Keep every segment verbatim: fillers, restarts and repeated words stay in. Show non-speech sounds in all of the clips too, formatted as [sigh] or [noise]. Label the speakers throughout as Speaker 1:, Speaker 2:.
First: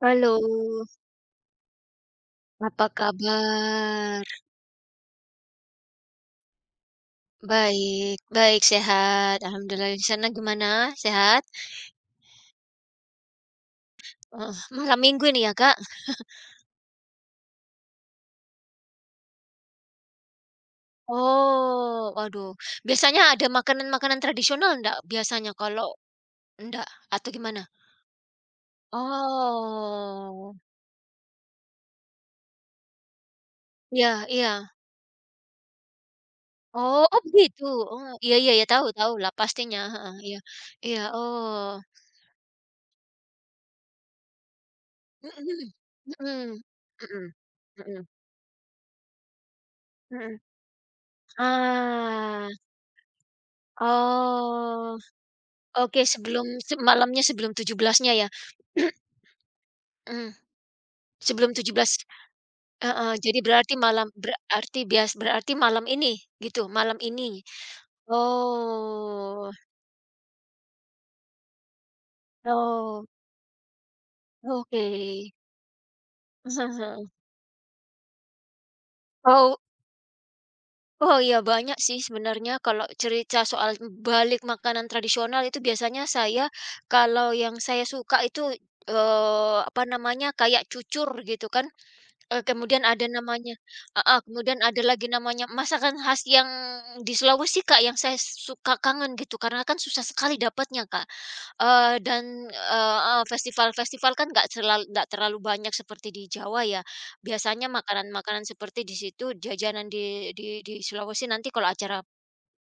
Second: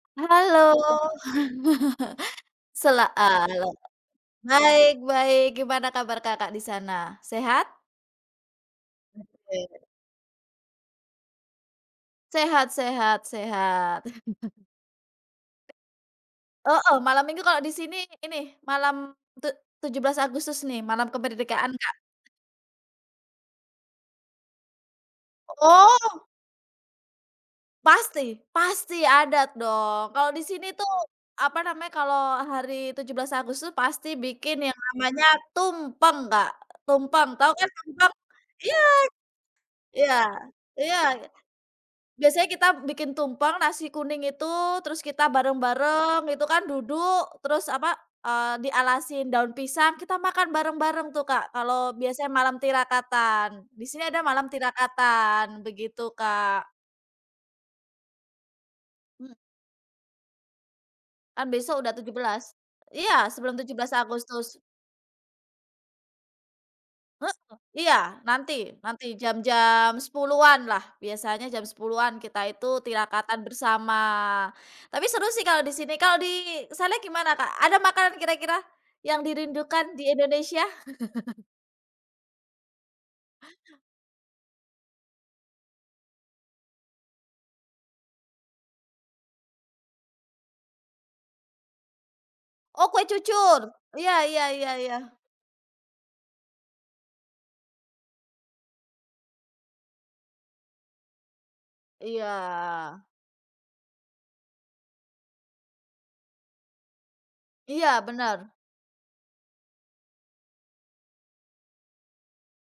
Speaker 1: Halo,
Speaker 2: Halo. [laughs]
Speaker 1: apa
Speaker 2: Sela, eee,
Speaker 1: kabar?
Speaker 2: baik baik, gimana kabar Kakak di sana? Sehat?
Speaker 1: Baik baik, sehat,
Speaker 2: Oke.
Speaker 1: alhamdulillah. Di sana gimana, sehat?
Speaker 2: Sehat sehat sehat.
Speaker 1: Heeh, malam Minggu ini ya, Kak?
Speaker 2: Heeh, malam Minggu kalau di sini ini, malam tu tujuh belas Agustus nih, malam kemerdekaan, Kak.
Speaker 1: Oh, waduh. Biasanya ada makanan-makanan tradisional enggak biasanya kalau
Speaker 2: Oh,
Speaker 1: enggak atau gimana?
Speaker 2: pasti pasti adat dong. Kalau di
Speaker 1: Oh,
Speaker 2: sini tuh, apa namanya, kalau hari tujuh belas Agustus pasti
Speaker 1: iya iya.
Speaker 2: bikin yang namanya tumpeng, Kak.
Speaker 1: Oh oh
Speaker 2: Tumpeng, tahu
Speaker 1: begitu?
Speaker 2: kan
Speaker 1: Oh,
Speaker 2: tumpeng?
Speaker 1: iya iya ya
Speaker 2: Iya
Speaker 1: tahu tahu lah pastinya, heeh,
Speaker 2: iya
Speaker 1: iya. Iya,
Speaker 2: iya.
Speaker 1: oh,
Speaker 2: Biasanya kita bikin tumpeng nasi kuning itu, terus kita
Speaker 1: mhm
Speaker 2: bareng-bareng
Speaker 1: mhm,
Speaker 2: itu
Speaker 1: mhm,
Speaker 2: kan
Speaker 1: mhm,
Speaker 2: duduk, terus apa,
Speaker 1: mhm,
Speaker 2: eee, dialasin daun pisang, kita
Speaker 1: mhm.
Speaker 2: makan bareng-bareng tuh, Kak, kalau biasanya
Speaker 1: Ah,
Speaker 2: malam tirakatan. Di sini ada malam
Speaker 1: oh.
Speaker 2: tirakatan,
Speaker 1: Oke,
Speaker 2: begitu,
Speaker 1: sebelum
Speaker 2: Kak.
Speaker 1: se malamnya sebelum tujuh belasnya ya? [clears throat]
Speaker 2: Mhm,
Speaker 1: Mmm,
Speaker 2: kan
Speaker 1: sebelum
Speaker 2: besok
Speaker 1: tujuh belas
Speaker 2: udah tujuh belas.
Speaker 1: heeh,
Speaker 2: Iya,
Speaker 1: jadi
Speaker 2: sebelum tujuh
Speaker 1: berarti
Speaker 2: belas
Speaker 1: malam
Speaker 2: Agustus.
Speaker 1: berarti bias berarti malam ini gitu, malam
Speaker 2: Heeh,
Speaker 1: ini?
Speaker 2: iya, nanti nanti
Speaker 1: Oh
Speaker 2: jam-jam sepuluhan an lah, biasanya jam sepuluhan an kita itu
Speaker 1: oh,
Speaker 2: tirakatan bersama.
Speaker 1: oke.
Speaker 2: Tapi seru sih kalau di sini, kalau di sana
Speaker 1: [laughs]
Speaker 2: gimana, Kak? Ada makanan kira-kira yang
Speaker 1: Oh
Speaker 2: dirindukan di Indonesia?
Speaker 1: oh iya banyak sih sebenarnya kalau cerita soal balik makanan tradisional itu biasanya saya kalau yang saya suka itu, eee, apa namanya, kayak cucur gitu kan. Eee, kemudian
Speaker 2: Oh, kue
Speaker 1: ada namanya
Speaker 2: cucur. Iya
Speaker 1: heeh,
Speaker 2: iya
Speaker 1: kemudian
Speaker 2: iya
Speaker 1: ada
Speaker 2: iya.
Speaker 1: lagi namanya masakan khas yang di Sulawesi, Kak, yang saya suka kangen gitu, karena kan susah sekali dapatnya, Kak. Eee, dan,
Speaker 2: Iya.
Speaker 1: eee heeh, festival-festival kan nggak selal nggak terlalu banyak seperti di Jawa ya. Biasanya
Speaker 2: Iya
Speaker 1: makanan-makanan
Speaker 2: bener.
Speaker 1: seperti di situ, jajanan di di di Sulawesi nanti kalau acara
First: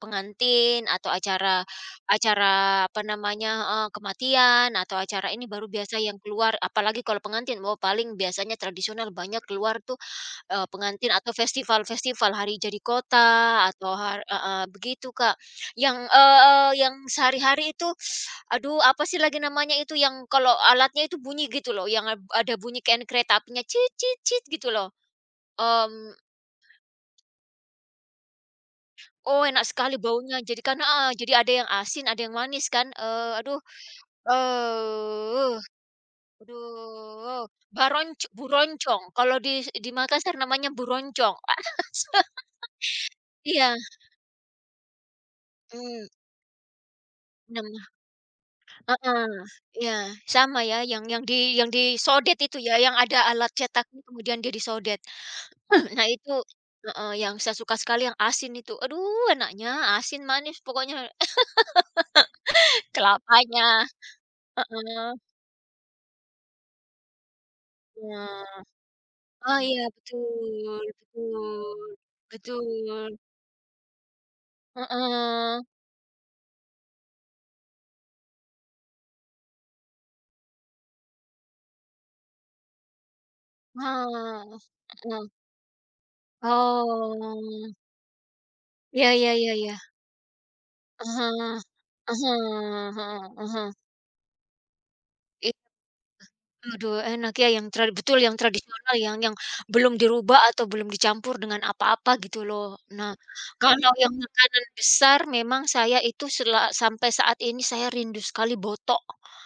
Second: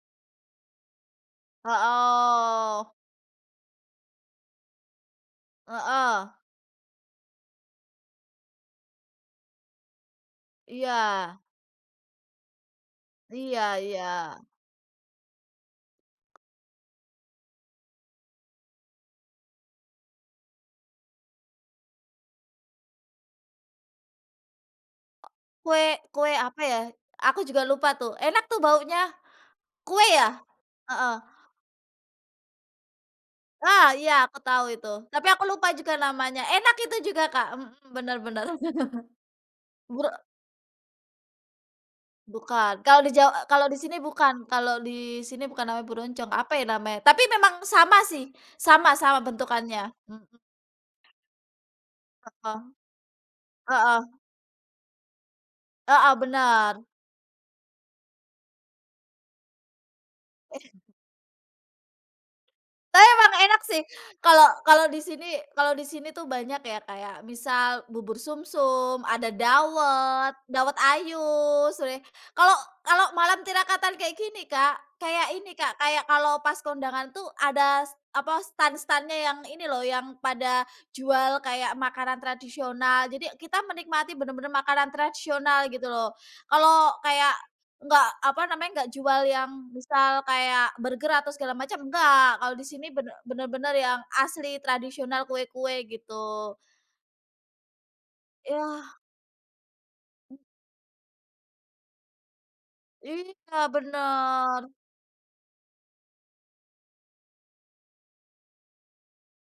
Speaker 1: pengantin atau acara
Speaker 2: Heeh.
Speaker 1: acara apa namanya heeh, kematian atau acara ini baru biasa
Speaker 2: Heeh.
Speaker 1: yang keluar. Apalagi kalau pengantin, mau paling biasanya tradisional banyak keluar tuh. Eee, pengantin
Speaker 2: Iya.
Speaker 1: atau festival-festival hari jadi
Speaker 2: Iya
Speaker 1: kota atau
Speaker 2: iya.
Speaker 1: har heeh, begitu, Kak. Yang, eee, yang sehari-hari itu, [sighs] aduh apa sih lagi namanya itu yang kalau alatnya itu bunyi gitu loh, yang eb ada bunyi kayak kereta apinya cit cit cit gitu loh.
Speaker 2: Kue
Speaker 1: Mmm,
Speaker 2: kue apa ya, aku juga lupa tuh, enak tuh baunya.
Speaker 1: oh, enak sekali
Speaker 2: Kue ya?
Speaker 1: baunya jadi kan heeh,
Speaker 2: Heeh.
Speaker 1: jadi ada yang asin, ada yang manis kan, eee, aduh,
Speaker 2: Ah, iya aku tahu itu. Tapi aku
Speaker 1: eee,
Speaker 2: lupa juga namanya. Enak itu juga,
Speaker 1: aduh,
Speaker 2: Kak, mhm, bener
Speaker 1: baronc
Speaker 2: bener.
Speaker 1: buroncong,
Speaker 2: [laughs]
Speaker 1: kalau di di
Speaker 2: Bur
Speaker 1: Makassar namanya buroncong. [laughs]
Speaker 2: bukan, kalau di Jawa kalau
Speaker 1: Iya,
Speaker 2: di sini bukan, kalau di sini bukan namanya
Speaker 1: mmm,
Speaker 2: buroncong, apa ya namanya? Tapi memang sama sih, sama sama
Speaker 1: heeh,
Speaker 2: bentukannya,
Speaker 1: iya,
Speaker 2: mhm,
Speaker 1: sama ya yang yang di yang disodet itu
Speaker 2: heeh,
Speaker 1: ya, yang ada alat cetaknya
Speaker 2: heeh,
Speaker 1: kemudian dia disodet. [clears throat] Nah
Speaker 2: heeh,
Speaker 1: itu
Speaker 2: bener.
Speaker 1: heeh, yang saya suka sekali yang asin itu. Aduh enaknya, asin manis pokoknya. [laughs]
Speaker 2: Tapi emang enak
Speaker 1: Kelapanya,
Speaker 2: sih, kalau kalau di
Speaker 1: heeh,
Speaker 2: sini kalau di sini tuh banyak ya, kayak misal bubur
Speaker 1: nah.
Speaker 2: sumsum, ada
Speaker 1: Oh iya
Speaker 2: dawet, dawet
Speaker 1: betul
Speaker 2: ayus,
Speaker 1: betul
Speaker 2: re kalau kalau
Speaker 1: betul,
Speaker 2: malam tirakatan kayak gini, Kak, kayak ini,
Speaker 1: heeh,
Speaker 2: Kak, kayak kalau pas kondangan tuh ada s apa, stan-stannya yang ini loh, yang pada jual kayak makanan tradisional, jadi kita menikmati bener-bener
Speaker 1: heeh,
Speaker 2: makanan
Speaker 1: heeh.
Speaker 2: tradisional gitu loh. Kalau kayak
Speaker 1: Oh,
Speaker 2: nggak apa namanya, nggak
Speaker 1: ya
Speaker 2: jual
Speaker 1: ya
Speaker 2: yang
Speaker 1: ya ya.
Speaker 2: misal kayak burger
Speaker 1: Ah
Speaker 2: atau segala
Speaker 1: hah,
Speaker 2: macam, enggak. Kalau di sini bener
Speaker 1: ah hah.
Speaker 2: bener-bener yang asli tradisional kue-kue gitu.
Speaker 1: Aduh enak ya yang trad betul yang tradisional
Speaker 2: Iya
Speaker 1: yang yang belum dirubah atau belum dicampur dengan apa-apa gitu loh. Nah,
Speaker 2: iya,
Speaker 1: kalau yang
Speaker 2: bener.
Speaker 1: makanan besar memang saya itu sela sampai saat ini saya rindu sekali botok.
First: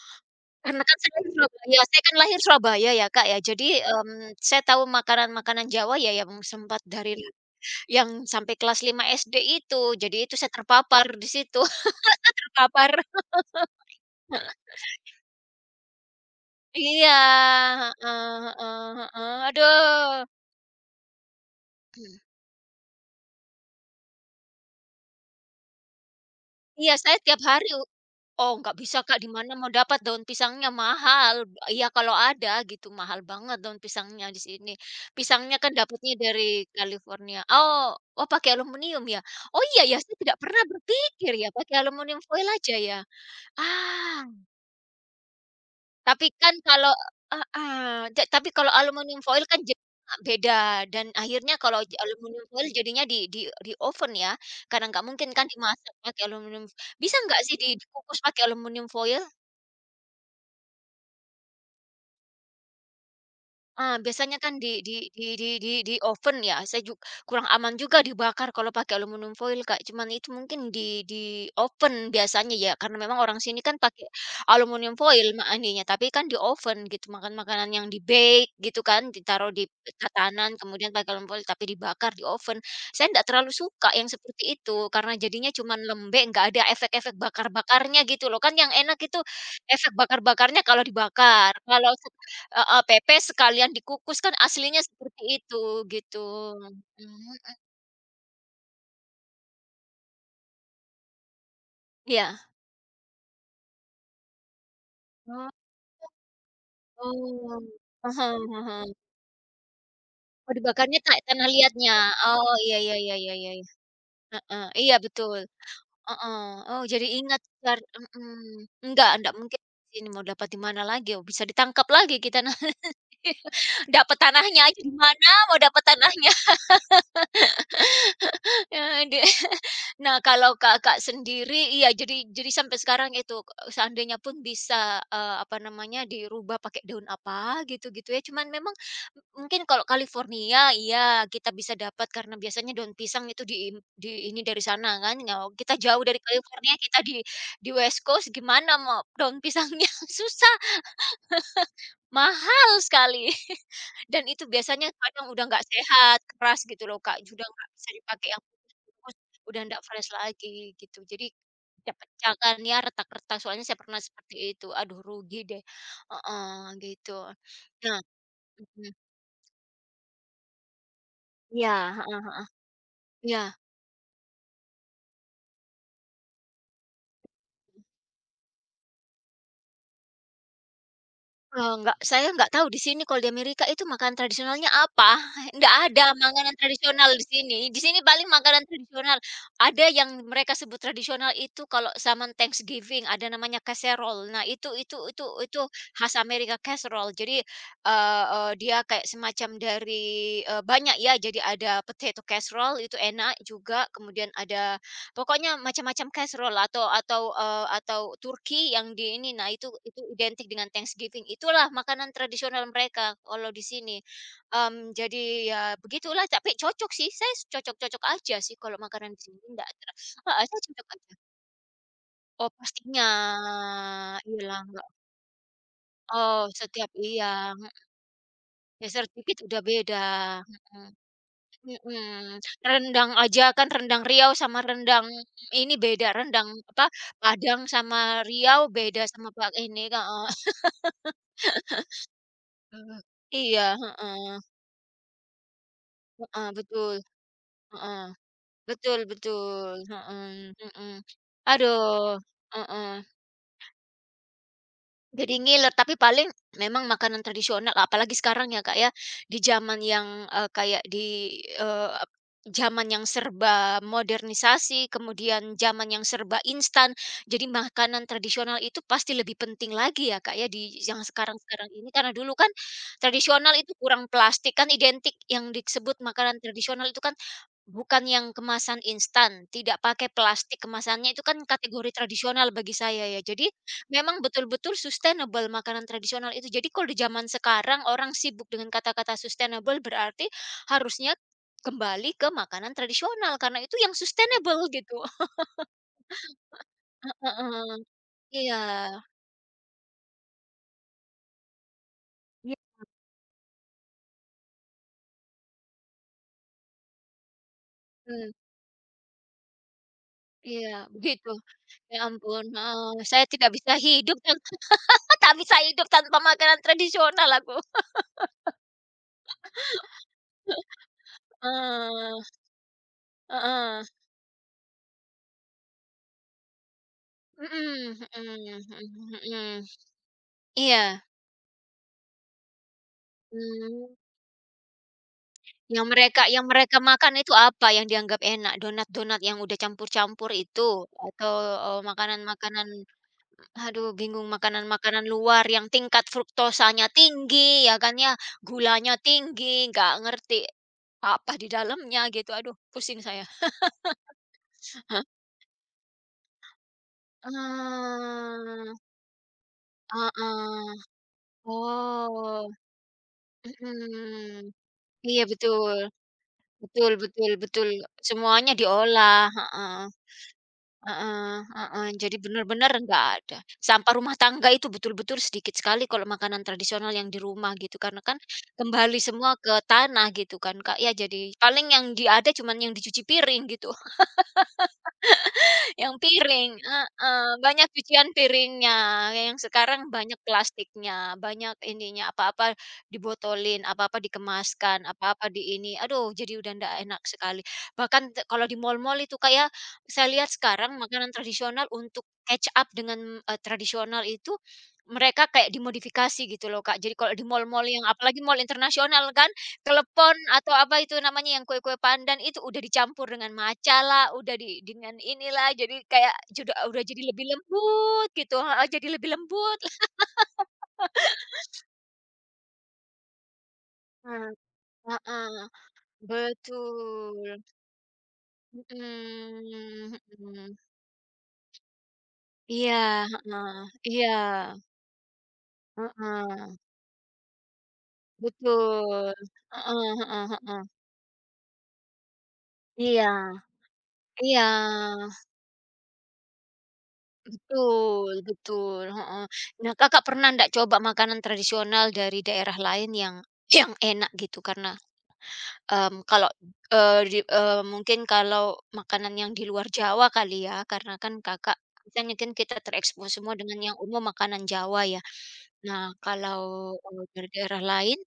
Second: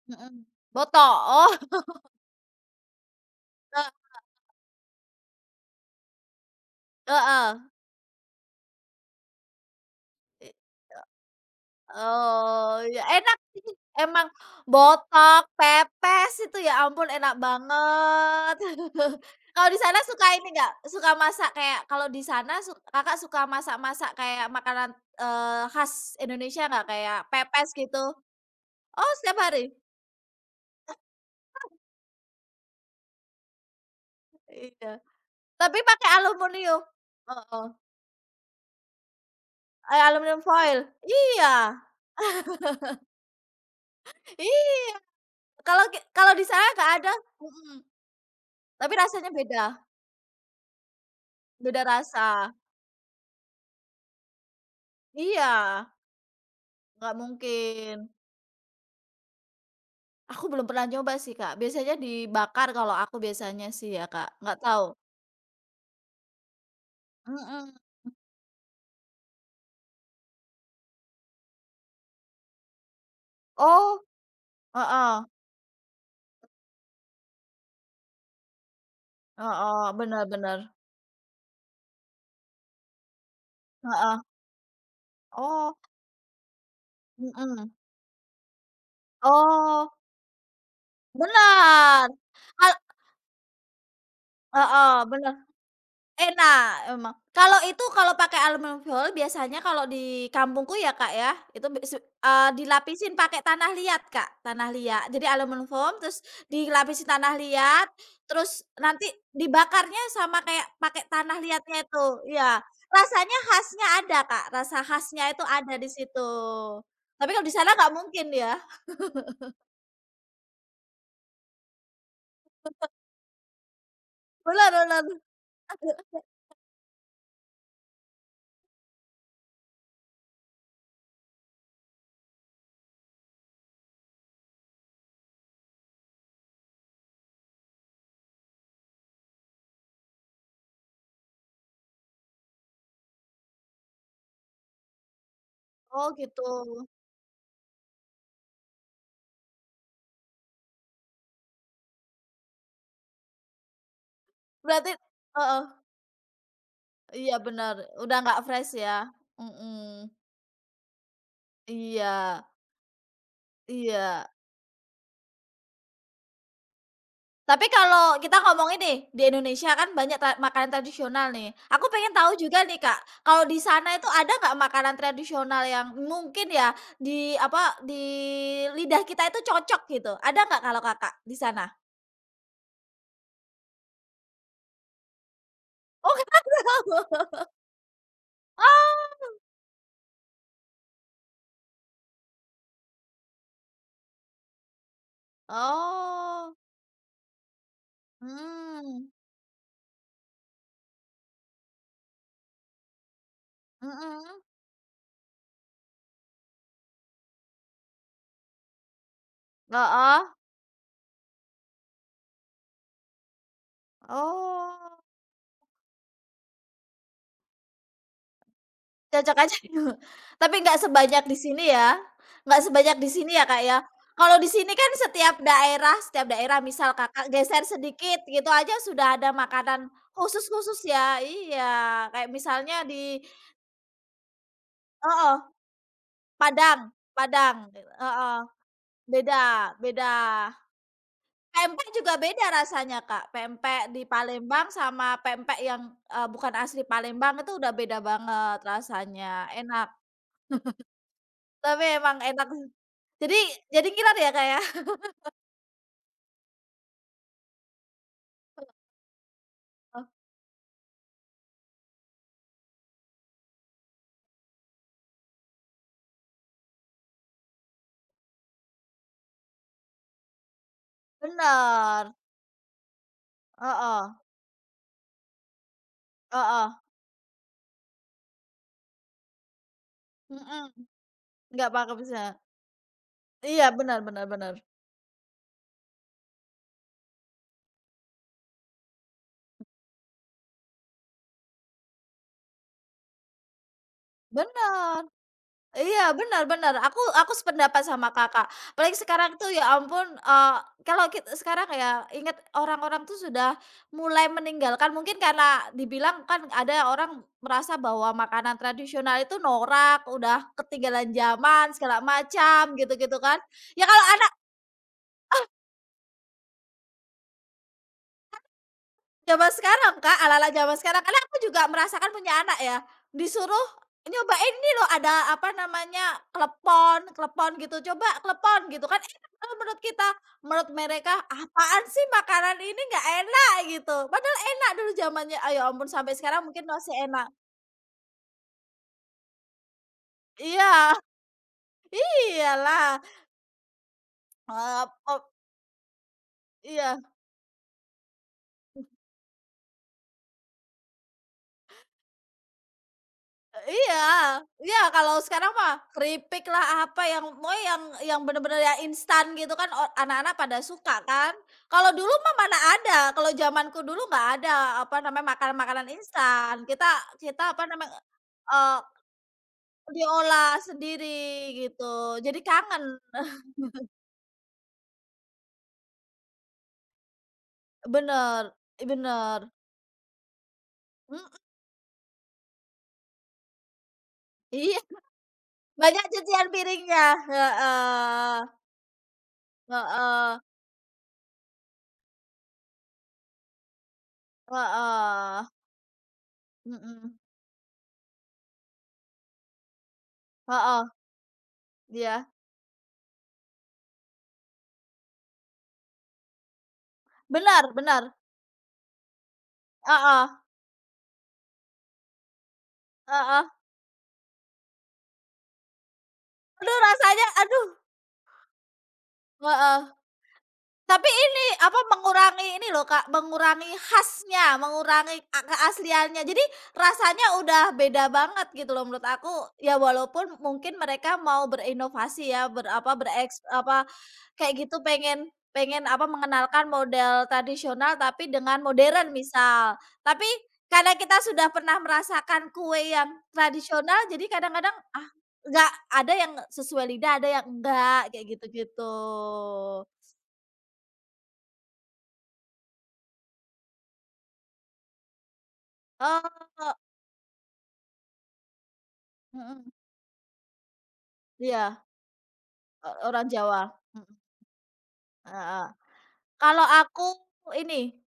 Speaker 2: Mhm.
Speaker 1: Karena kan
Speaker 2: Botok.
Speaker 1: saya di
Speaker 2: Oh,
Speaker 1: Surabaya, saya kan lahir Surabaya ya, Kak, ya. Jadi,
Speaker 2: [laughs]
Speaker 1: mmm, saya tahu makanan-makanan Jawa ya yang sempat dari
Speaker 2: heeh.
Speaker 1: yang sampai kelas lima S D itu. Jadi itu saya terpapar di situ, [laughs]
Speaker 2: Oh,
Speaker 1: terpapar.
Speaker 2: ya enak sih, emang botok, pepes itu ya ampun
Speaker 1: Iya,
Speaker 2: enak
Speaker 1: heeh
Speaker 2: banget.
Speaker 1: heeh
Speaker 2: [laughs]
Speaker 1: heeh.
Speaker 2: Kalau di sana
Speaker 1: Aduh.
Speaker 2: suka ini nggak, suka masak kayak kalau di sana suk Kakak suka masak-masak kayak makanan, eee, khas Indonesia nggak?
Speaker 1: Iya,
Speaker 2: Kayak
Speaker 1: saya tiap hari.
Speaker 2: pepes gitu?
Speaker 1: Oh, nggak bisa,
Speaker 2: Oh,
Speaker 1: Kak, di
Speaker 2: setiap
Speaker 1: mana
Speaker 2: hari?
Speaker 1: mau dapat daun pisangnya, mahal. Iya, kalau ada gitu, mahal banget daun pisangnya di sini.
Speaker 2: Iya,
Speaker 1: Pisangnya kan
Speaker 2: tapi pakai
Speaker 1: dapatnya dari
Speaker 2: aluminium?
Speaker 1: California.
Speaker 2: Oh oh.
Speaker 1: Oh oh, pakai aluminium ya? Oh, iya ya,
Speaker 2: Eh,
Speaker 1: saya tidak
Speaker 2: aluminium
Speaker 1: pernah
Speaker 2: foil?
Speaker 1: berpikir ya, pakai
Speaker 2: Iya
Speaker 1: aluminium foil aja ya? Ah.
Speaker 2: iya, kalau ki
Speaker 1: Tapi
Speaker 2: kalau di
Speaker 1: kan
Speaker 2: sana nggak
Speaker 1: kalau
Speaker 2: ada, mhm,
Speaker 1: heeh, ja tapi kalau
Speaker 2: tapi
Speaker 1: aluminium
Speaker 2: rasanya
Speaker 1: foil kan
Speaker 2: beda,
Speaker 1: jadinya beda, dan akhirnya kalau
Speaker 2: beda
Speaker 1: ja aluminium
Speaker 2: rasa.
Speaker 1: foil jadinya di di di oven ya, karena nggak mungkin kan
Speaker 2: Iya.
Speaker 1: dimasak pakai aluminium.
Speaker 2: Nggak
Speaker 1: Bisa nggak sih di
Speaker 2: mungkin.
Speaker 1: dikukus pakai aluminium foil?
Speaker 2: Aku belum pernah nyoba sih, Kak. Biasanya dibakar kalau aku biasanya sih
Speaker 1: Ah,
Speaker 2: ya, Kak.
Speaker 1: biasanya kan
Speaker 2: Nggak
Speaker 1: di
Speaker 2: tahu.
Speaker 1: di di di di di oven ya, saya jug kurang
Speaker 2: Mhm.
Speaker 1: aman juga dibakar kalau pakai aluminium foil, Kak, cuman itu mungkin di di oven biasanya ya, karena memang orang sini kan
Speaker 2: Oh,
Speaker 1: pakai aluminium
Speaker 2: heeh,
Speaker 1: foil ma tapi kan di oven gitu, makan makanan yang di-bake gitu kan, ditaruh di
Speaker 2: heeh, bener
Speaker 1: tatanan
Speaker 2: bener,
Speaker 1: kemudian pakai aluminium foil tapi dibakar di oven. Saya ndak terlalu suka yang
Speaker 2: heeh.
Speaker 1: seperti itu, karena jadinya
Speaker 2: Oh,
Speaker 1: cuman lembek, nggak ada efek-efek
Speaker 2: mhm.
Speaker 1: bakar-bakarnya gitu loh, kan yang enak itu
Speaker 2: Oh,
Speaker 1: efek bakar-bakarnya kalau dibakar, kalau
Speaker 2: bener. Kal
Speaker 1: heeh, pepes sekalian dikukus kan aslinya
Speaker 2: heeh, bener.
Speaker 1: seperti itu gitu.
Speaker 2: Enak emang.
Speaker 1: Mhm,
Speaker 2: Kalau itu kalau pakai aluminium foil biasanya kalau di kampungku ya, Kak, ya, itu bis
Speaker 1: iya.
Speaker 2: eee, dilapisin pakai tanah liat, Kak, tanah liat. Jadi
Speaker 1: Oh,
Speaker 2: aluminium foam terus dilapisin tanah
Speaker 1: oh.
Speaker 2: liat,
Speaker 1: Heeh
Speaker 2: terus
Speaker 1: heeh.
Speaker 2: nanti dibakarnya sama
Speaker 1: Oh
Speaker 2: kayak
Speaker 1: dibakarnya
Speaker 2: pakai
Speaker 1: ta
Speaker 2: tanah
Speaker 1: tanah
Speaker 2: liatnya
Speaker 1: liatnya.
Speaker 2: itu,
Speaker 1: Oh
Speaker 2: iya.
Speaker 1: iya iya iya iya
Speaker 2: Rasanya
Speaker 1: iya iya.
Speaker 2: khasnya ada, Kak,
Speaker 1: Heeh,
Speaker 2: rasa
Speaker 1: iya
Speaker 2: khasnya
Speaker 1: betul.
Speaker 2: itu ada di situ.
Speaker 1: Heeh. Oh jadi
Speaker 2: Tapi
Speaker 1: ingat
Speaker 2: kalau di sana
Speaker 1: ntar
Speaker 2: nggak mungkin
Speaker 1: mhm.
Speaker 2: ya?
Speaker 1: Enggak enggak mungkin, di sini mau dapat di mana lagi, oh bisa ditangkap lagi kita nanti. [laughs] Dapat tanahnya
Speaker 2: Bener
Speaker 1: aja di
Speaker 2: bener.
Speaker 1: mana, mau dapat tanahnya. [laughs] Eee, di nah, kalau Kakak sendiri iya, jadi jadi sampai sekarang itu, seandainya pun bisa, eee, apa namanya, dirubah pakai daun apa gitu gitu ya, cuman memang mungkin kalau California iya, kita bisa dapat karena biasanya daun pisang itu diim di ini dari sana kan, nah kita jauh
Speaker 2: Oh
Speaker 1: dari
Speaker 2: gitu.
Speaker 1: California, kita di di West Coast gimana mau daun pisangnya, [laughs] susah. Mahal sekali. [laughs] Dan itu biasanya
Speaker 2: Berarti
Speaker 1: kadang udah
Speaker 2: heeh,
Speaker 1: nggak sehat, keras gitu loh, Kak,
Speaker 2: iya
Speaker 1: udah nggak
Speaker 2: bener,
Speaker 1: bisa
Speaker 2: udah
Speaker 1: dipakai yang
Speaker 2: nggak fresh ya?
Speaker 1: bungkus-bungkus, udah nggak fresh
Speaker 2: Mhm.
Speaker 1: lagi gitu. Jadi
Speaker 2: Iya
Speaker 1: pecah-pecahan ya, retak-retak, soalnya saya pernah
Speaker 2: iya.
Speaker 1: seperti itu. Aduh rugi deh, heeh, gitu.
Speaker 2: Tapi
Speaker 1: Nah,
Speaker 2: kalau kita ngomongin
Speaker 1: mhm,
Speaker 2: nih, di Indonesia kan banyak tra makanan tradisional nih.
Speaker 1: iya,
Speaker 2: Aku pengen
Speaker 1: heeh
Speaker 2: tahu
Speaker 1: heeh,
Speaker 2: juga nih, Kak,
Speaker 1: iya.
Speaker 2: kalau di sana itu ada nggak makanan tradisional yang mungkin ya di apa, di lidah kita itu cocok gitu, ada nggak kalau Kakak di sana?
Speaker 1: Eee, nggak saya nggak tahu di sini kalau di Amerika itu makanan tradisionalnya apa, [laughs] nggak ada
Speaker 2: Oh, [laughs]
Speaker 1: makanan
Speaker 2: Kakak tahu.
Speaker 1: tradisional di
Speaker 2: [laughs]
Speaker 1: sini. Di sini paling makanan tradisional, ada yang mereka sebut tradisional itu kalau zaman Thanksgiving ada namanya casserole. Nah itu itu itu itu khas
Speaker 2: Oh.
Speaker 1: Amerika casserole. Jadi, eee eee, dia kayak
Speaker 2: Hmm,
Speaker 1: semacam dari, eee, banyak ya, jadi ada potato casserole itu enak juga, kemudian
Speaker 2: mm-mm.
Speaker 1: ada. Pokoknya macam-macam casserole atau atau, eee, atau turki yang di ini, nah itu
Speaker 2: Oh. Mmm, mhm,
Speaker 1: itu
Speaker 2: heeh,
Speaker 1: identik dengan Thanksgiving, itulah makanan tradisional mereka kalau di sini. Mmm,
Speaker 2: oh.
Speaker 1: jadi ya begitulah, tapi cocok sih, saya cocok-cocok aja sih kalau makanan di
Speaker 2: Cocok
Speaker 1: sini
Speaker 2: aja
Speaker 1: enggak ter
Speaker 2: dulu.
Speaker 1: saya
Speaker 2: Tapi nggak
Speaker 1: cocok aja.
Speaker 2: sebanyak di sini ya,
Speaker 1: Oh
Speaker 2: nggak sebanyak di
Speaker 1: pastinya,
Speaker 2: sini ya, Kak, ya? Kalau di
Speaker 1: hilang
Speaker 2: sini
Speaker 1: enggak,
Speaker 2: kan setiap daerah setiap
Speaker 1: oh
Speaker 2: daerah misal
Speaker 1: setiap
Speaker 2: Kakak
Speaker 1: iya,
Speaker 2: geser
Speaker 1: mhm,
Speaker 2: sedikit gitu aja
Speaker 1: dessert
Speaker 2: sudah ada
Speaker 1: dikit udah
Speaker 2: makanan
Speaker 1: beda,
Speaker 2: khusus-khusus
Speaker 1: mhm.
Speaker 2: ya, iya. Kayak
Speaker 1: Mhm,
Speaker 2: misalnya
Speaker 1: rendang
Speaker 2: di
Speaker 1: aja kan rendang Riau sama rendang
Speaker 2: heeh,
Speaker 1: ini beda, rendang
Speaker 2: Padang
Speaker 1: apa,
Speaker 2: Padang,
Speaker 1: Padang sama
Speaker 2: heeh,
Speaker 1: Riau beda sama
Speaker 2: beda
Speaker 1: pak ini
Speaker 2: beda.
Speaker 1: heeh.
Speaker 2: Pempek juga beda rasanya,
Speaker 1: [laughs] Eee,
Speaker 2: Kak.
Speaker 1: iya,
Speaker 2: Pempek di
Speaker 1: heeh,
Speaker 2: Palembang sama pempek yang, eee,
Speaker 1: heeh,
Speaker 2: bukan asli
Speaker 1: betul,
Speaker 2: Palembang itu udah beda
Speaker 1: heeh,
Speaker 2: banget
Speaker 1: betul
Speaker 2: rasanya,
Speaker 1: betul,
Speaker 2: enak.
Speaker 1: mhm mhm.
Speaker 2: Tapi emang
Speaker 1: Aduh,
Speaker 2: enak.
Speaker 1: heeh.
Speaker 2: Jadi jadi ngiler ya, Kak, ya?
Speaker 1: Jadi ngiler, tapi paling memang makanan tradisional, apalagi sekarang ya Kak ya, di zaman
Speaker 2: Oh.
Speaker 1: yang, eee, kayak di, eee, ep zaman yang serba modernisasi, kemudian zaman yang serba instan. Jadi makanan tradisional itu pasti lebih penting lagi ya Kak ya, di yang sekarang-sekarang ini.
Speaker 2: Bener,
Speaker 1: Karena dulu kan tradisional itu
Speaker 2: heeh
Speaker 1: kurang plastik, kan identik yang disebut makanan
Speaker 2: heeh,
Speaker 1: tradisional itu kan bukan yang kemasan instan, tidak pakai plastik
Speaker 2: mhm,
Speaker 1: kemasannya itu kan
Speaker 2: nggak
Speaker 1: kategori
Speaker 2: paham bisa
Speaker 1: tradisional bagi saya ya. Jadi
Speaker 2: iya, bener
Speaker 1: memang
Speaker 2: bener bener,
Speaker 1: betul-betul sustainable makanan tradisional itu. Jadi kalau di zaman sekarang orang sibuk dengan kata-kata sustainable berarti harusnya kembali ke makanan tradisional karena itu yang sustainable gitu.
Speaker 2: bener,
Speaker 1: [laughs]
Speaker 2: iya, bener bener, aku aku
Speaker 1: Heeh,
Speaker 2: sependapat sama Kakak,
Speaker 1: iya,
Speaker 2: apalagi sekarang tuh ya ampun, eee, kalau kit sekarang ya inget
Speaker 1: gitu,
Speaker 2: orang-orang tuh sudah mulai meninggalkan mungkin karena dibilang kan ada orang merasa bahwa makanan tradisional itu norak, udah
Speaker 1: iya
Speaker 2: ketinggalan
Speaker 1: begitu.
Speaker 2: zaman
Speaker 1: Ya
Speaker 2: segala
Speaker 1: ampun,
Speaker 2: macam
Speaker 1: heeh,
Speaker 2: gitu-gitu
Speaker 1: saya
Speaker 2: kan.
Speaker 1: tidak bisa
Speaker 2: Ya kalau
Speaker 1: hidup
Speaker 2: anak
Speaker 1: tan [laughs] tak bisa hidup tanpa makanan tradisional aku.
Speaker 2: zaman sekarang, Kak, ala-ala zaman sekarang, karena aku
Speaker 1: [laughs]
Speaker 2: juga merasakan
Speaker 1: Heeh,
Speaker 2: punya anak ya, disuruh
Speaker 1: heeh.
Speaker 2: nyobain ini loh ada apa namanya, klepon klepon gitu,
Speaker 1: Mhm
Speaker 2: "Coba
Speaker 1: mhm
Speaker 2: klepon," gitu kan
Speaker 1: mhm
Speaker 2: enak kalau
Speaker 1: mhm.
Speaker 2: menurut kita, menurut
Speaker 1: Iya,
Speaker 2: mereka, "Apaan sih makanan ini nggak enak,"
Speaker 1: mmm,
Speaker 2: gitu, padahal enak dulu zamannya, ayo ya
Speaker 1: yang
Speaker 2: ampun sampai
Speaker 1: mereka
Speaker 2: sekarang
Speaker 1: yang
Speaker 2: mungkin
Speaker 1: mereka
Speaker 2: masih
Speaker 1: makan
Speaker 2: enak.
Speaker 1: itu apa yang dianggap enak? Donat-donat yang udah campur-campur itu?
Speaker 2: Iya, [laughs]
Speaker 1: Atau, eee, makanan-makanan
Speaker 2: iyalah,
Speaker 1: aduh bingung,
Speaker 2: eee,
Speaker 1: makanan-makanan
Speaker 2: op
Speaker 1: luar yang tingkat fruktosanya
Speaker 2: iya.
Speaker 1: tinggi ya kan ya, gulanya tinggi, nggak ngerti apa di dalamnya gitu, aduh pusing saya.
Speaker 2: Eee, iya iya, kalau sekarang mah keripik lah, apa yang pokoknya yang yang bener-bener
Speaker 1: Eee,
Speaker 2: yang instan gitu kan, o anak-anak pada
Speaker 1: heeh.
Speaker 2: suka kan. Kalau dulu mah
Speaker 1: Oh,
Speaker 2: mana ada, kalau zamanku dulu nggak
Speaker 1: mhm.
Speaker 2: ada, apa
Speaker 1: Iya
Speaker 2: namanya,
Speaker 1: betul.
Speaker 2: makanan-makanan instan. Kita
Speaker 1: Betul betul
Speaker 2: kita apa
Speaker 1: betul,
Speaker 2: namanya,
Speaker 1: semuanya
Speaker 2: eee,
Speaker 1: diolah, heeh
Speaker 2: diolah sendiri
Speaker 1: heeh heeh, jadi
Speaker 2: gitu, jadi
Speaker 1: benar-benar
Speaker 2: kangen.
Speaker 1: nggak ada.
Speaker 2: [laughs]
Speaker 1: Sampah rumah tangga itu betul-betul sedikit sekali kalau makanan tradisional yang di rumah gitu, karena kan
Speaker 2: Bener i
Speaker 1: kembali semua
Speaker 2: bener,
Speaker 1: ke tanah gitu kan, Kak, ya jadi
Speaker 2: mhm,
Speaker 1: paling yang di ada cuman yang dicuci piring gitu.
Speaker 2: iya,
Speaker 1: Yang
Speaker 2: banyak cucian
Speaker 1: piring
Speaker 2: piringnya,
Speaker 1: heeh, banyak cucian
Speaker 2: heeh,
Speaker 1: piringnya, yang sekarang banyak
Speaker 2: heeh,
Speaker 1: plastiknya, banyak ininya, apa-apa dibotolin, apa-apa dikemaskan, apa-apa
Speaker 2: heeh,
Speaker 1: di ini, aduh jadi udah ndak enak
Speaker 2: mhm,
Speaker 1: sekali. Bahkan te kalau di mall-mall itu kayak saya lihat sekarang
Speaker 2: heeh,
Speaker 1: makanan tradisional untuk
Speaker 2: iya.
Speaker 1: catch up dengan, eee, tradisional itu mereka kayak dimodifikasi gitu loh Kak. Jadi kalau di mall-mall
Speaker 2: Benar
Speaker 1: yang
Speaker 2: benar,
Speaker 1: apalagi mall internasional kan klepon
Speaker 2: heeh,
Speaker 1: atau apa itu namanya yang kue-kue pandan itu udah dicampur dengan
Speaker 2: heeh.
Speaker 1: matcha lah, udah di dengan inilah, jadi kayak juda
Speaker 2: Aduh
Speaker 1: udah jadi lebih
Speaker 2: rasanya aduh,
Speaker 1: lembut gitu heeh, jadi lebih lembut.
Speaker 2: heeh. Tapi ini, apa, mengurangi ini loh, Kak, mengurangi
Speaker 1: Nah,
Speaker 2: khasnya, mengurangi a
Speaker 1: heeh,
Speaker 2: keasliannya. Jadi rasanya
Speaker 1: betul,
Speaker 2: udah beda banget gitu loh menurut aku. Ya
Speaker 1: mhm
Speaker 2: walaupun
Speaker 1: mhm.
Speaker 2: mungkin mereka mau berinovasi ya,
Speaker 1: Iya,
Speaker 2: berapa bereks
Speaker 1: heeh,
Speaker 2: apa,
Speaker 1: iya,
Speaker 2: kayak gitu pengen pengen, apa,
Speaker 1: heeh,
Speaker 2: mengenalkan model tradisional tapi dengan modern
Speaker 1: betul,
Speaker 2: misal.
Speaker 1: heeh
Speaker 2: Tapi
Speaker 1: heeh heeh.
Speaker 2: karena kita sudah pernah merasakan kue yang
Speaker 1: Iya
Speaker 2: tradisional jadi
Speaker 1: iya.
Speaker 2: kadang-kadang, ah, nggak ada yang sesuai lidah, ada yang enggak,
Speaker 1: Betul
Speaker 2: kayak
Speaker 1: betul,
Speaker 2: gitu-gitu.
Speaker 1: heeh. Nah, Kakak pernah ndak coba makanan tradisional dari daerah lain yang yang enak gitu? Karena, mmm, kalau,
Speaker 2: Oh,
Speaker 1: eee, di eee, mungkin kalau makanan yang di luar
Speaker 2: mhm,
Speaker 1: Jawa kali ya, karena kan Kakak
Speaker 2: iya,
Speaker 1: misalnya kan kita
Speaker 2: o
Speaker 1: terekspos
Speaker 2: orang
Speaker 1: semua dengan
Speaker 2: Jawa,
Speaker 1: yang umum
Speaker 2: mhm,
Speaker 1: makanan Jawa ya.
Speaker 2: heeh.
Speaker 1: Nah, kalau,
Speaker 2: Kalau
Speaker 1: eee,
Speaker 2: aku
Speaker 1: dari daerah
Speaker 2: ini,
Speaker 1: lain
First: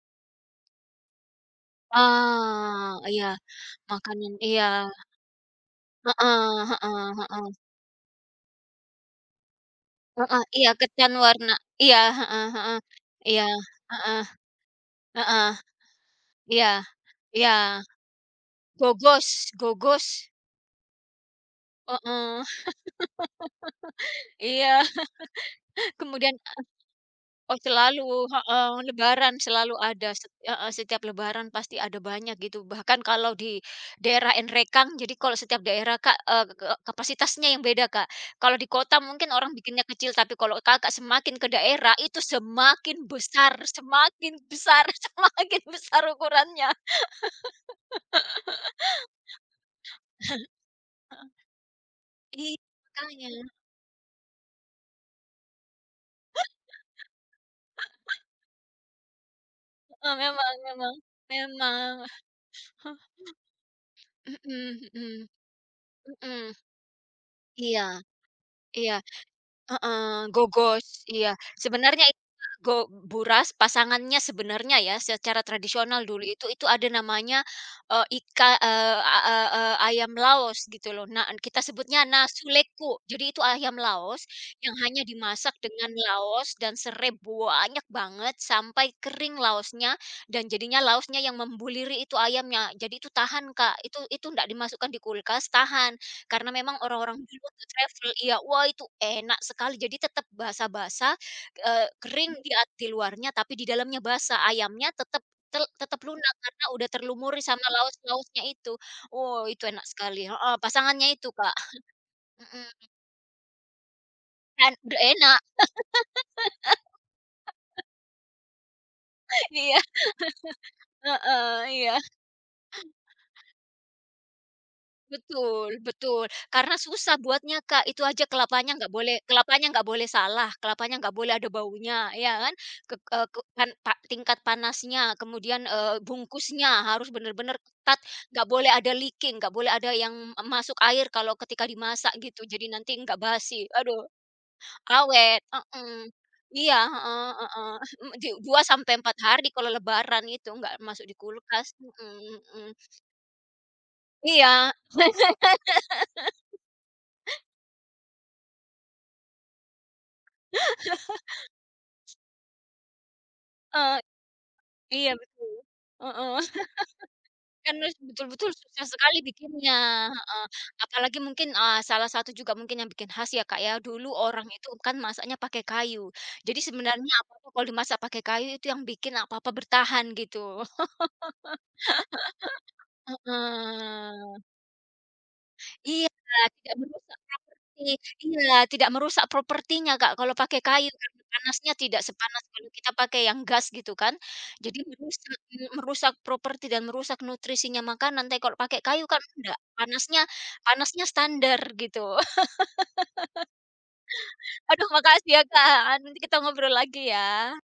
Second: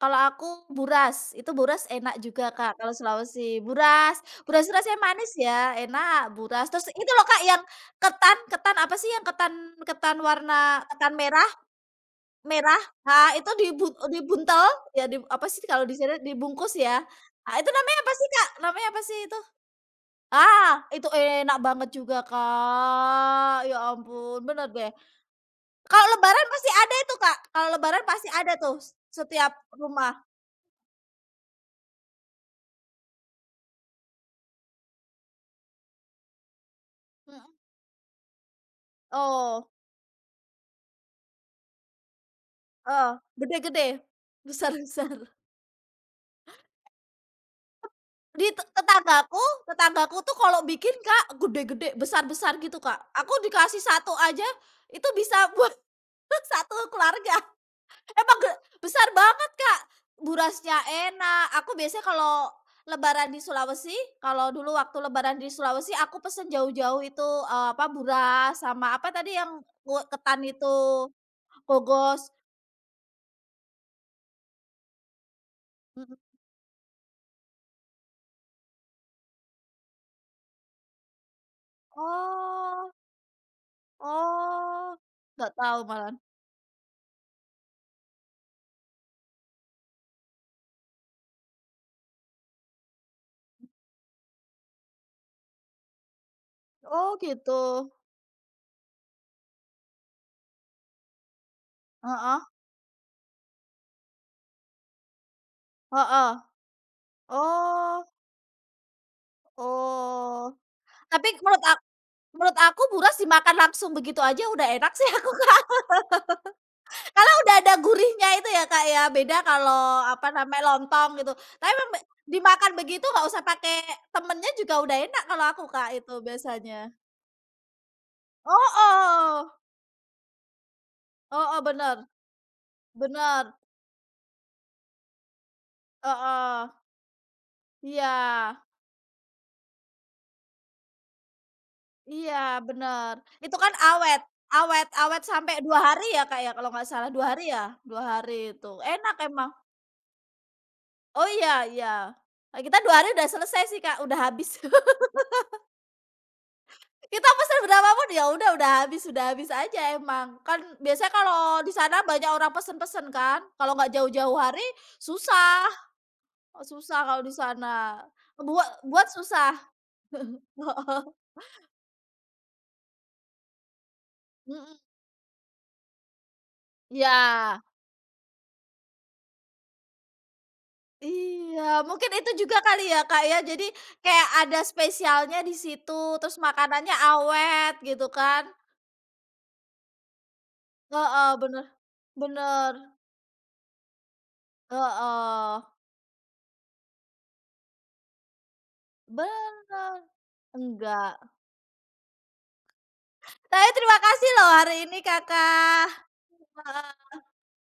Speaker 2: kalau aku buras, itu buras enak juga, Kak,
Speaker 1: ah,
Speaker 2: kalau
Speaker 1: iya,
Speaker 2: Sulawesi. Buras,
Speaker 1: makanan iya,
Speaker 2: buras rasanya manis ya, enak buras.
Speaker 1: heeh
Speaker 2: Terus itu
Speaker 1: heeh
Speaker 2: loh, Kak,
Speaker 1: heeh.
Speaker 2: yang ketan ketan apa sih yang ketan ketan
Speaker 1: Heeh, iya,
Speaker 2: warna ketan
Speaker 1: ketan
Speaker 2: merah
Speaker 1: warna iya, heeh heeh.
Speaker 2: merah, ah,
Speaker 1: Iya,
Speaker 2: itu dibu
Speaker 1: heeh
Speaker 2: dibuntel, ya di apa
Speaker 1: heeh,
Speaker 2: sih kalau di sini dibungkus
Speaker 1: iya.
Speaker 2: ya. Ah, itu
Speaker 1: Iya,
Speaker 2: namanya apa sih, Kak? Namanya apa sih
Speaker 1: gogos
Speaker 2: itu?
Speaker 1: gogos,
Speaker 2: Ah, itu enak banget juga,
Speaker 1: heeh,
Speaker 2: Kak, ya ampun, bener
Speaker 1: iya,
Speaker 2: deh.
Speaker 1: [laughs]
Speaker 2: Kalau
Speaker 1: kemudian,
Speaker 2: lebaran pasti ada itu, Kak,
Speaker 1: oh
Speaker 2: kalau lebaran
Speaker 1: selalu
Speaker 2: pasti ada
Speaker 1: heeh,
Speaker 2: tuh s
Speaker 1: lebaran
Speaker 2: setiap
Speaker 1: selalu
Speaker 2: rumah,
Speaker 1: ada, set heeh, setiap lebaran pasti ada banyak gitu, bahkan kalau di daerah Enrekang, jadi kalau setiap daerah, Kak, eee, ke
Speaker 2: mhm,
Speaker 1: kapasitasnya yang beda, Kak. Kalau di kota mungkin orang
Speaker 2: oh,
Speaker 1: bikinnya kecil, tapi kalau Kakak semakin ke daerah, itu semakin
Speaker 2: heeh,
Speaker 1: besar
Speaker 2: gede-gede,
Speaker 1: semakin
Speaker 2: [laughs]
Speaker 1: besar [laughs]
Speaker 2: besar-besar.
Speaker 1: semakin besar ukurannya.
Speaker 2: Di te tetanggaku tetanggaku tuh kalau bikin, Kak, gede-gede, besar-besar
Speaker 1: Iya,
Speaker 2: gitu, Kak.
Speaker 1: makanya,
Speaker 2: Aku dikasih satu aja itu bisa [laughs] buat satu keluarga. Emang ge besar banget, Kak,
Speaker 1: heeh, memang
Speaker 2: burasnya
Speaker 1: memang
Speaker 2: enak. Aku
Speaker 1: memang,
Speaker 2: biasanya kalau
Speaker 1: [laughs]
Speaker 2: lebaran di Sulawesi,
Speaker 1: mhm
Speaker 2: kalau dulu waktu
Speaker 1: mhm
Speaker 2: lebaran di
Speaker 1: mhm
Speaker 2: Sulawesi aku pesen
Speaker 1: mhm.
Speaker 2: jauh-jauh itu, eee,
Speaker 1: Iya
Speaker 2: apa, buras
Speaker 1: iya,
Speaker 2: sama apa tadi yang ku
Speaker 1: heeh,
Speaker 2: ketan itu,
Speaker 1: gogos, iya. Sebenarnya itu
Speaker 2: kogos.
Speaker 1: go buras pasangannya sebenarnya ya secara tradisional
Speaker 2: Mhm.
Speaker 1: dulu itu itu ada namanya, eee, ika eee, a a eee, ayam laos gitu loh. Nah, kita sebutnya nasuleku.
Speaker 2: Oh
Speaker 1: Jadi itu ayam laos yang
Speaker 2: oh,
Speaker 1: hanya
Speaker 2: nggak
Speaker 1: dimasak
Speaker 2: tahu
Speaker 1: dengan
Speaker 2: malah.
Speaker 1: laos dan serai banyak banget sampai kering laosnya dan jadinya laosnya yang membuliri itu ayamnya. Jadi itu tahan Kak, itu itu ndak dimasukkan di kulkas, tahan. Karena memang
Speaker 2: Oh,
Speaker 1: orang-orang dulu waktu
Speaker 2: gitu.
Speaker 1: travel iya, wah itu enak sekali. Jadi tetap basah-basah, eee, kering
Speaker 2: Heeh
Speaker 1: di at di luarnya, tapi di dalamnya basah. Ayamnya tetap tel tetap
Speaker 2: heeh.
Speaker 1: lunak karena udah terlumuri sama
Speaker 2: Oh
Speaker 1: laos-laosnya itu. Oh, itu enak sekali,
Speaker 2: oh.
Speaker 1: heeh, pasangannya
Speaker 2: Tapi
Speaker 1: itu, Kak.
Speaker 2: menurut aku, menurut aku
Speaker 1: Mhm,
Speaker 2: buras dimakan langsung begitu aja udah
Speaker 1: dan
Speaker 2: enak
Speaker 1: udah
Speaker 2: sih aku.
Speaker 1: enak.
Speaker 2: Kalau udah ada gurihnya itu ya, Kak, ya, beda
Speaker 1: [laughs] Iya,
Speaker 2: kalau apa namanya, lontong gitu.
Speaker 1: heeh,
Speaker 2: Tapi memang
Speaker 1: iya.
Speaker 2: be dimakan begitu nggak usah pakai temennya juga udah enak kalau aku,
Speaker 1: Betul
Speaker 2: Kak, itu
Speaker 1: betul, karena
Speaker 2: biasanya.
Speaker 1: susah buatnya, Kak, itu aja kelapanya nggak boleh,
Speaker 2: Heeh,
Speaker 1: kelapanya nggak boleh salah, kelapanya nggak boleh ada
Speaker 2: heeh, bener
Speaker 1: baunya, ya kan? Ke eee, ke
Speaker 2: bener,
Speaker 1: pan pa tingkat panasnya, kemudian, eee,
Speaker 2: heeh,
Speaker 1: bungkusnya harus bener-bener ketat, nggak
Speaker 2: iya
Speaker 1: boleh ada leaking, nggak boleh ada yang masuk air kalau ketika dimasak
Speaker 2: iya,
Speaker 1: gitu, jadi nanti
Speaker 2: bener.
Speaker 1: nggak
Speaker 2: Itu
Speaker 1: basi,
Speaker 2: kan
Speaker 1: aduh,
Speaker 2: awet awet awet
Speaker 1: awet,
Speaker 2: sampai dua hari
Speaker 1: mhm.
Speaker 2: ya, Kak, ya, kalau
Speaker 1: Iya,
Speaker 2: nggak salah dua
Speaker 1: heeh
Speaker 2: hari ya?
Speaker 1: heeh,
Speaker 2: dua
Speaker 1: [laughs] di
Speaker 2: hari
Speaker 1: dua
Speaker 2: itu,
Speaker 1: sampai
Speaker 2: enak
Speaker 1: empat hari
Speaker 2: emang.
Speaker 1: kalau lebaran itu nggak masuk di
Speaker 2: Oh, iya
Speaker 1: kulkas,
Speaker 2: iya.
Speaker 1: mhm
Speaker 2: Eee,
Speaker 1: mhm.
Speaker 2: kita dua hari udah selesai sih, Kak, udah habis. [laughs]
Speaker 1: Iya,
Speaker 2: Kita pesen berapa pun ya udah udah habis udah habis aja emang. Kan biasanya kalau di sana banyak orang pesen-pesen kan, kalau nggak
Speaker 1: heeh.
Speaker 2: jauh-jauh hari
Speaker 1: Iya betul,
Speaker 2: susah,
Speaker 1: heeh, [laughs]
Speaker 2: susah kalau di
Speaker 1: kan harus
Speaker 2: sana.
Speaker 1: betul-betul
Speaker 2: Buat
Speaker 1: susah
Speaker 2: buat
Speaker 1: sekali
Speaker 2: susah.
Speaker 1: bikinnya,
Speaker 2: [laughs]
Speaker 1: heeh,
Speaker 2: Heeh,
Speaker 1: apalagi mungkin, eee, salah satu juga mungkin yang bikin khas ya Kak ya, dulu orang itu
Speaker 2: mhm,
Speaker 1: kan masaknya pakai kayu, jadi sebenarnya
Speaker 2: iya.
Speaker 1: apa-apa kalau dimasak pakai kayu itu yang bikin apa-apa bertahan gitu,
Speaker 2: Iya, mungkin itu juga kali ya, Kak, ya. Jadi kayak
Speaker 1: heeh.
Speaker 2: ada spesialnya di situ,
Speaker 1: Iya,
Speaker 2: terus
Speaker 1: tidak
Speaker 2: makanannya
Speaker 1: merusak
Speaker 2: awet
Speaker 1: properti,
Speaker 2: gitu kan.
Speaker 1: iya, tidak merusak propertinya, Kak, kalau pakai kayu karena
Speaker 2: Heeh, bener
Speaker 1: panasnya tidak sepanas kalau
Speaker 2: bener.
Speaker 1: kita pakai yang gas gitu kan. Jadi merusak
Speaker 2: Heeh,
Speaker 1: me merusak properti dan merusak nutrisinya makanan, tapi kalau pakai kayu kan enggak,
Speaker 2: bener.
Speaker 1: panasnya panasnya
Speaker 2: Enggak.
Speaker 1: standar gitu. [laughs]
Speaker 2: Tapi terima kasih loh hari
Speaker 1: Aduh
Speaker 2: ini
Speaker 1: makasih ya,
Speaker 2: Kakak,
Speaker 1: Kak, nanti kita ngobrol
Speaker 2: heeh,
Speaker 1: lagi ya.